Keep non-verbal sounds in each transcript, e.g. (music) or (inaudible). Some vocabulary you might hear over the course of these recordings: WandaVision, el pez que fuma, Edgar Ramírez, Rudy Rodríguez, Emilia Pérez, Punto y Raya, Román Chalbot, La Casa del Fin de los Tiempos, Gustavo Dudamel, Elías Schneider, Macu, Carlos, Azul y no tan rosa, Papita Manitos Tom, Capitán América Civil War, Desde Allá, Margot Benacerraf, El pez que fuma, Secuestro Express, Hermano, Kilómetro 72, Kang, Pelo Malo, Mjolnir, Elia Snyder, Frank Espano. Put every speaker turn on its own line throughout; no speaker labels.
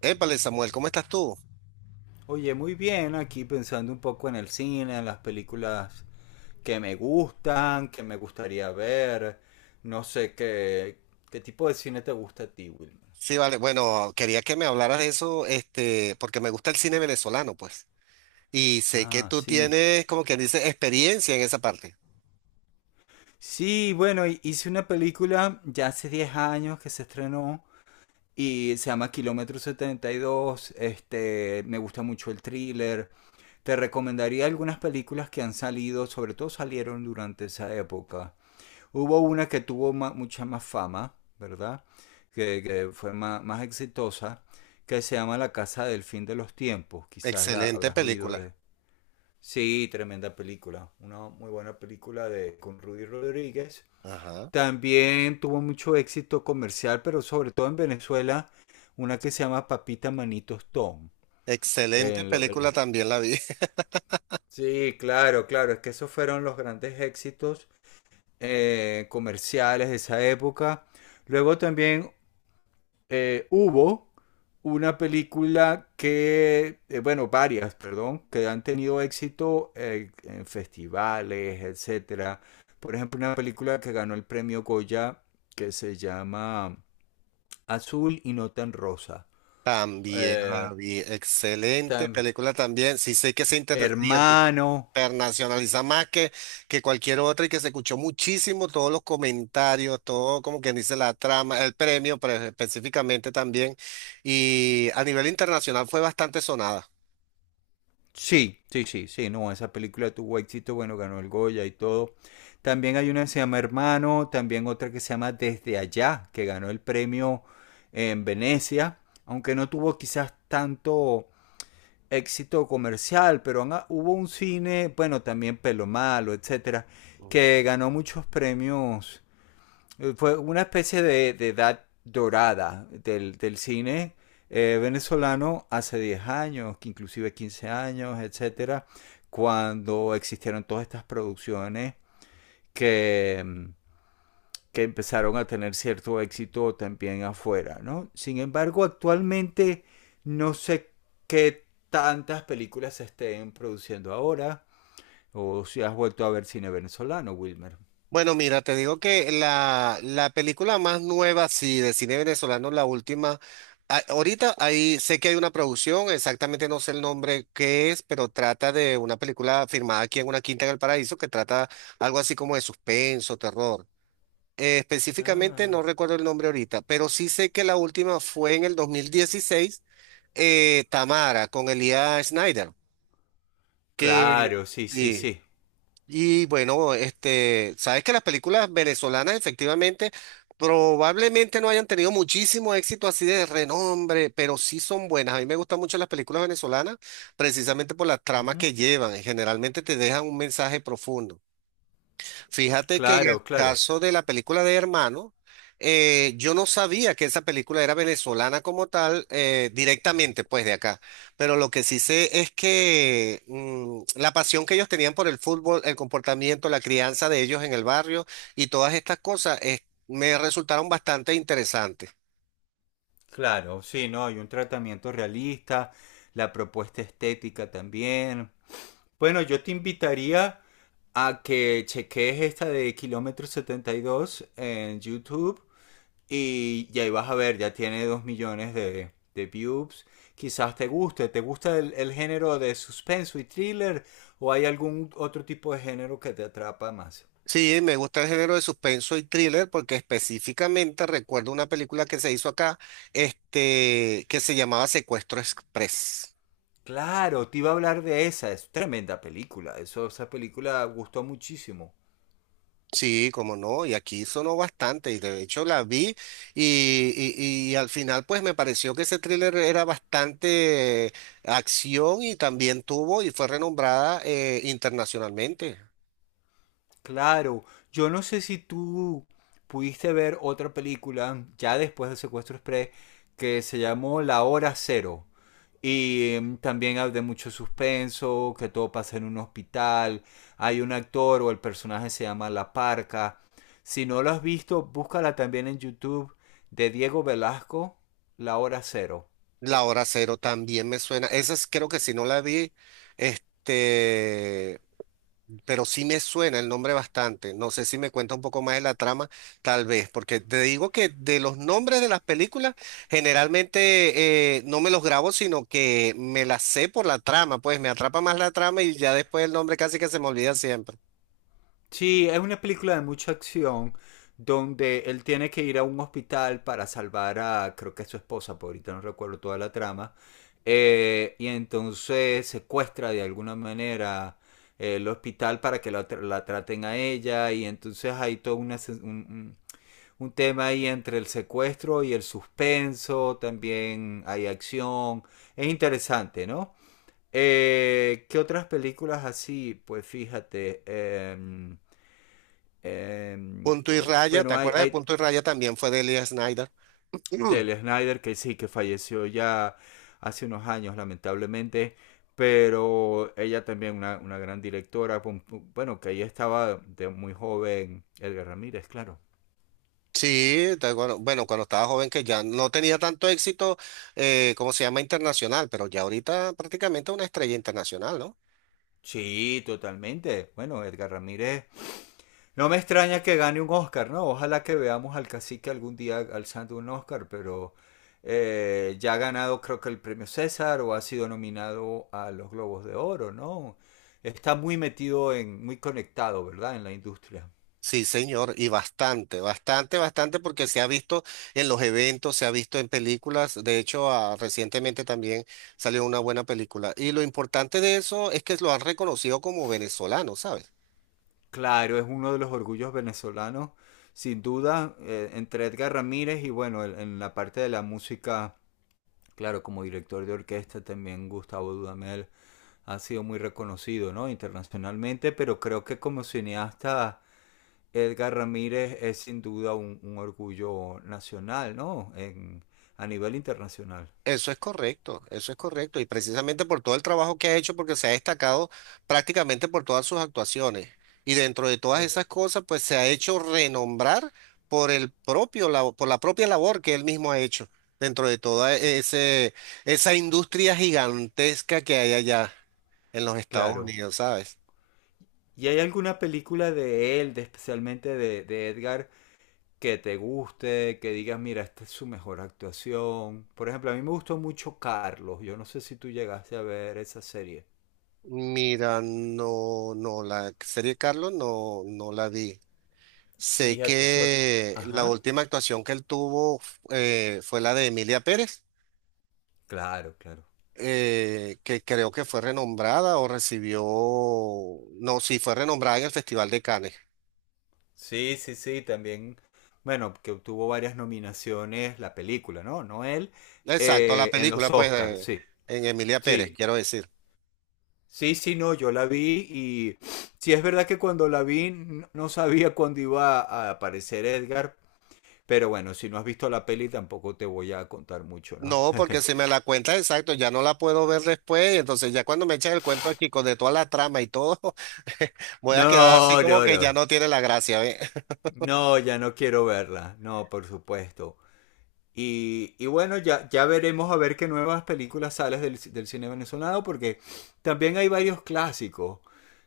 Épale, Samuel, ¿cómo estás tú?
Oye, muy bien, aquí pensando un poco en el cine, en las películas que me gustan, que me gustaría ver. No sé qué, ¿Qué tipo de cine te gusta a ti, Wilmer?
Sí, vale. Bueno, quería que me hablaras de eso, porque me gusta el cine venezolano, pues. Y sé que
Ah,
tú
sí.
tienes, como quien dice, experiencia en esa parte.
Sí, bueno, hice una película ya hace 10 años que se estrenó y se llama Kilómetro 72. Me gusta mucho el thriller. Te recomendaría algunas películas que han salido, sobre todo salieron durante esa época. Hubo una que tuvo mucha más fama, ¿verdad? Que fue más exitosa, que se llama La Casa del Fin de los Tiempos. Quizás la
Excelente
habrás oído
película.
de... Sí, tremenda película. Una muy buena película de, con Rudy Rodríguez.
Ajá.
También tuvo mucho éxito comercial, pero sobre todo en Venezuela, una que se llama Papita Manitos Tom.
Excelente
En lo- en
película
lo-
también la vi. (laughs)
Sí, claro, claro, es que esos fueron los grandes éxitos comerciales de esa época. Luego también hubo una película que, bueno, varias, perdón, que han tenido éxito en festivales, etcétera. Por ejemplo, una película que ganó el premio Goya que se llama Azul y no tan rosa.
También
Eh,
la vi. Excelente
también.
película también. Sí, sé que se inter...
Hermano,
internacionaliza más que cualquier otra y que se escuchó muchísimo todos los comentarios, todo como quien dice la trama, el premio pero específicamente también y a nivel internacional fue bastante sonada.
sí, sí, sí, sí, no, esa película tuvo éxito, bueno, ganó el Goya y todo. También hay una que se llama Hermano, también otra que se llama Desde Allá, que ganó el premio en Venecia, aunque no tuvo quizás tanto éxito comercial, pero hubo un cine, bueno, también Pelo Malo, etcétera,
Ujú.
que ganó muchos premios. Fue una especie de edad dorada del cine venezolano hace 10 años, que inclusive 15 años, etcétera, cuando existieron todas estas producciones que, mm, que empezaron a tener cierto éxito también afuera, ¿no? Sin embargo, actualmente no sé qué tantas películas se estén produciendo ahora o si has vuelto a ver cine venezolano, Wilmer.
Bueno, mira, te digo que la película más nueva, sí, de cine venezolano, la última, ahorita ahí sé que hay una producción, exactamente no sé el nombre que es, pero trata de una película firmada aquí en una quinta en el paraíso que trata algo así como de suspenso, terror. Específicamente
Ah,
no recuerdo el nombre ahorita, pero sí sé que la última fue en el 2016, Tamara con Elías Schneider, que
claro, sí, sí,
y,
sí.
y bueno, sabes que las películas venezolanas efectivamente probablemente no hayan tenido muchísimo éxito así de renombre, pero sí son buenas. A mí me gustan mucho las películas venezolanas precisamente por la trama que llevan, y generalmente te dejan un mensaje profundo. Fíjate que en el
Claro, claro,
caso de la película de Hermano, yo no sabía que esa película era venezolana como tal, directamente pues de acá, pero lo que sí sé es que mm, la pasión que ellos tenían por el fútbol, el comportamiento, la crianza de ellos en el barrio y todas estas cosas, me resultaron bastante interesantes.
claro, sí, no, hay un tratamiento realista, la propuesta estética también. Bueno, yo te invitaría a que cheques esta de Kilómetro 72 en YouTube y ahí vas a ver, ya tiene 2 millones de views. Quizás te guste. ¿Te gusta el género de suspenso y thriller o hay algún otro tipo de género que te atrapa más?
Sí, me gusta el género de suspenso y thriller porque específicamente recuerdo una película que se hizo acá, que se llamaba Secuestro Express.
Claro, te iba a hablar de esa, es tremenda película, eso, esa película gustó muchísimo.
Sí, como no, y aquí sonó bastante, y de hecho la vi, y, y al final pues me pareció que ese thriller era bastante, acción y también tuvo y fue renombrada internacionalmente.
Claro, yo no sé si tú pudiste ver otra película ya después del Secuestro Express que se llamó La Hora Cero, y también hay de mucho suspenso, que todo pasa en un hospital, hay un actor o el personaje se llama La Parca. Si no lo has visto, búscala también en YouTube de Diego Velasco, La Hora Cero.
La Hora Cero también me suena, creo que si no la vi, este, pero sí me suena el nombre bastante. No sé si me cuenta un poco más de la trama, tal vez, porque te digo que de los nombres de las películas, generalmente, no me los grabo, sino que me las sé por la trama, pues me atrapa más la trama y ya después el nombre casi que se me olvida siempre.
Sí, es una película de mucha acción donde él tiene que ir a un hospital para salvar a, creo que es su esposa, por ahorita no recuerdo toda la trama, y entonces secuestra de alguna manera el hospital para que la, la traten a ella, y entonces hay todo una un tema ahí entre el secuestro y el suspenso, también hay acción, es interesante, ¿no? ¿Qué otras películas así? Pues fíjate,
Punto y Raya, ¿te
bueno, hay,
acuerdas de
hay
Punto y Raya? También fue de Elia Snyder. Mm.
del
(clears throat)
Snider, que sí, que falleció ya hace unos años, lamentablemente, pero ella también una gran directora, bueno, que ahí estaba de muy joven Edgar Ramírez, claro.
Sí, te acuerdo. Bueno, cuando estaba joven que ya no tenía tanto éxito, ¿cómo se llama? Internacional, pero ya ahorita prácticamente una estrella internacional, ¿no?
Sí, totalmente. Bueno, Edgar Ramírez, no me extraña que gane un Oscar, ¿no? Ojalá que veamos al cacique algún día alzando un Oscar, pero ya ha ganado creo que el premio César o ha sido nominado a los Globos de Oro, ¿no? Está muy metido en, muy conectado, ¿verdad? En la industria.
Sí, señor, y bastante, bastante, bastante, porque se ha visto en los eventos, se ha visto en películas, de hecho, ah, recientemente también salió una buena película. Y lo importante de eso es que lo han reconocido como venezolano, ¿sabes?
Claro, es uno de los orgullos venezolanos, sin duda, entre Edgar Ramírez y bueno, en la parte de la música, claro, como director de orquesta también Gustavo Dudamel ha sido muy reconocido, ¿no? Internacionalmente, pero creo que como cineasta Edgar Ramírez es sin duda un orgullo nacional, ¿no? En, a nivel internacional.
Eso es correcto, eso es correcto. Y precisamente por todo el trabajo que ha hecho, porque se ha destacado prácticamente por todas sus actuaciones. Y dentro de todas
Es,
esas cosas, pues se ha hecho renombrar por el propio, por la propia labor que él mismo ha hecho dentro de esa industria gigantesca que hay allá en los Estados
claro.
Unidos, ¿sabes?
¿Y hay alguna película de él, de, especialmente de Edgar, que te guste, que digas, mira, esta es su mejor actuación? Por ejemplo, a mí me gustó mucho Carlos. Yo no sé si tú llegaste a ver esa serie.
Mira, no, no, la serie Carlos no, no la vi. Sé
Fíjate, su...
que la
Ajá.
última actuación que él tuvo fue la de Emilia Pérez,
Claro, claro.
que creo que fue renombrada o recibió, no, sí, fue renombrada en el Festival de Cannes.
Sí, sí, sí, también, bueno, que obtuvo varias nominaciones la película, ¿no? No él,
Exacto, la
en
película,
los
pues,
Oscars, sí,
en Emilia Pérez,
sí,
quiero decir.
sí, sí, no, yo la vi y sí es verdad que cuando la vi no sabía cuándo iba a aparecer Edgar, pero bueno, si no has visto la peli tampoco te voy a contar mucho, ¿no?
No,
(laughs)
porque si me la cuenta exacto, ya no la puedo ver después, y entonces ya cuando me echan el cuento aquí con de toda la trama y todo, (laughs) voy a quedar así
No,
como
no,
que ya
no,
no tiene la gracia.
no, ya no quiero verla, no, por supuesto. Y bueno, ya, ya veremos a ver qué nuevas películas salen del, del cine venezolano, porque también hay varios clásicos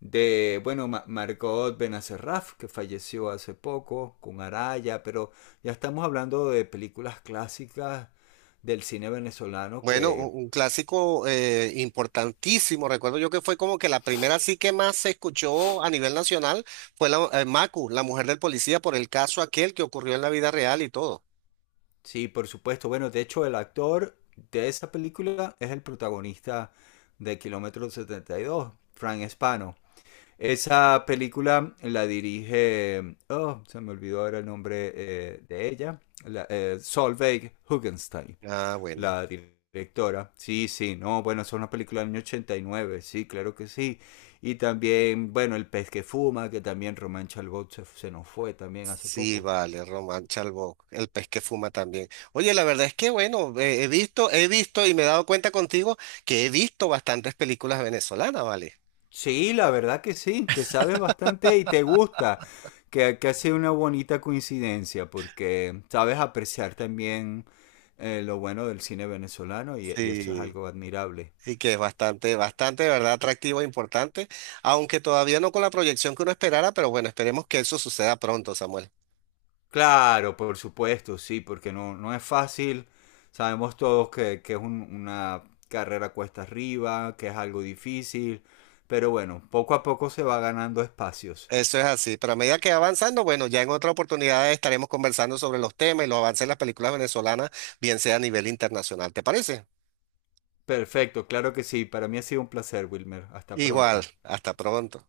de, bueno, Margot Benacerraf, que falleció hace poco, con Araya, pero ya estamos hablando de películas clásicas del cine venezolano
Bueno, un
que,
un clásico importantísimo. Recuerdo yo que fue como que la primera sí que más se escuchó a nivel nacional fue la Macu, la mujer del policía, por el caso aquel que ocurrió en la vida real y todo.
sí, por supuesto, bueno, de hecho el actor de esa película es el protagonista de Kilómetro 72, Frank Espano. Esa película la dirige, oh, se me olvidó ahora el nombre de ella, la, Solveig Hugenstein,
Ah, bueno.
la directora. Sí, sí, no, bueno, es una película del año 89, sí, claro que sí. Y también, bueno, El pez que fuma, que también Román Chalbot se nos fue también hace
Sí,
poco.
vale, Román Chalbó, el pez que fuma también. Oye, la verdad es que bueno, he visto y me he dado cuenta contigo que he visto bastantes películas venezolanas, ¿vale?
Sí, la verdad que sí, que sabes bastante y te gusta, que ha sido una bonita coincidencia, porque sabes apreciar también lo bueno del cine venezolano y eso es
Sí.
algo admirable.
Y que es bastante, bastante, de verdad, atractivo e importante, aunque todavía no con la proyección que uno esperara, pero bueno, esperemos que eso suceda pronto, Samuel.
Claro, por supuesto, sí, porque no, no es fácil. Sabemos todos que es una carrera cuesta arriba, que es algo difícil, pero bueno, poco a poco se va ganando espacios.
Eso es así, pero a medida que va avanzando, bueno, ya en otra oportunidad estaremos conversando sobre los temas y los avances de las películas venezolanas, bien sea a nivel internacional, ¿te parece?
Perfecto, claro que sí. Para mí ha sido un placer, Wilmer. Hasta
Igual,
pronto.
hasta pronto.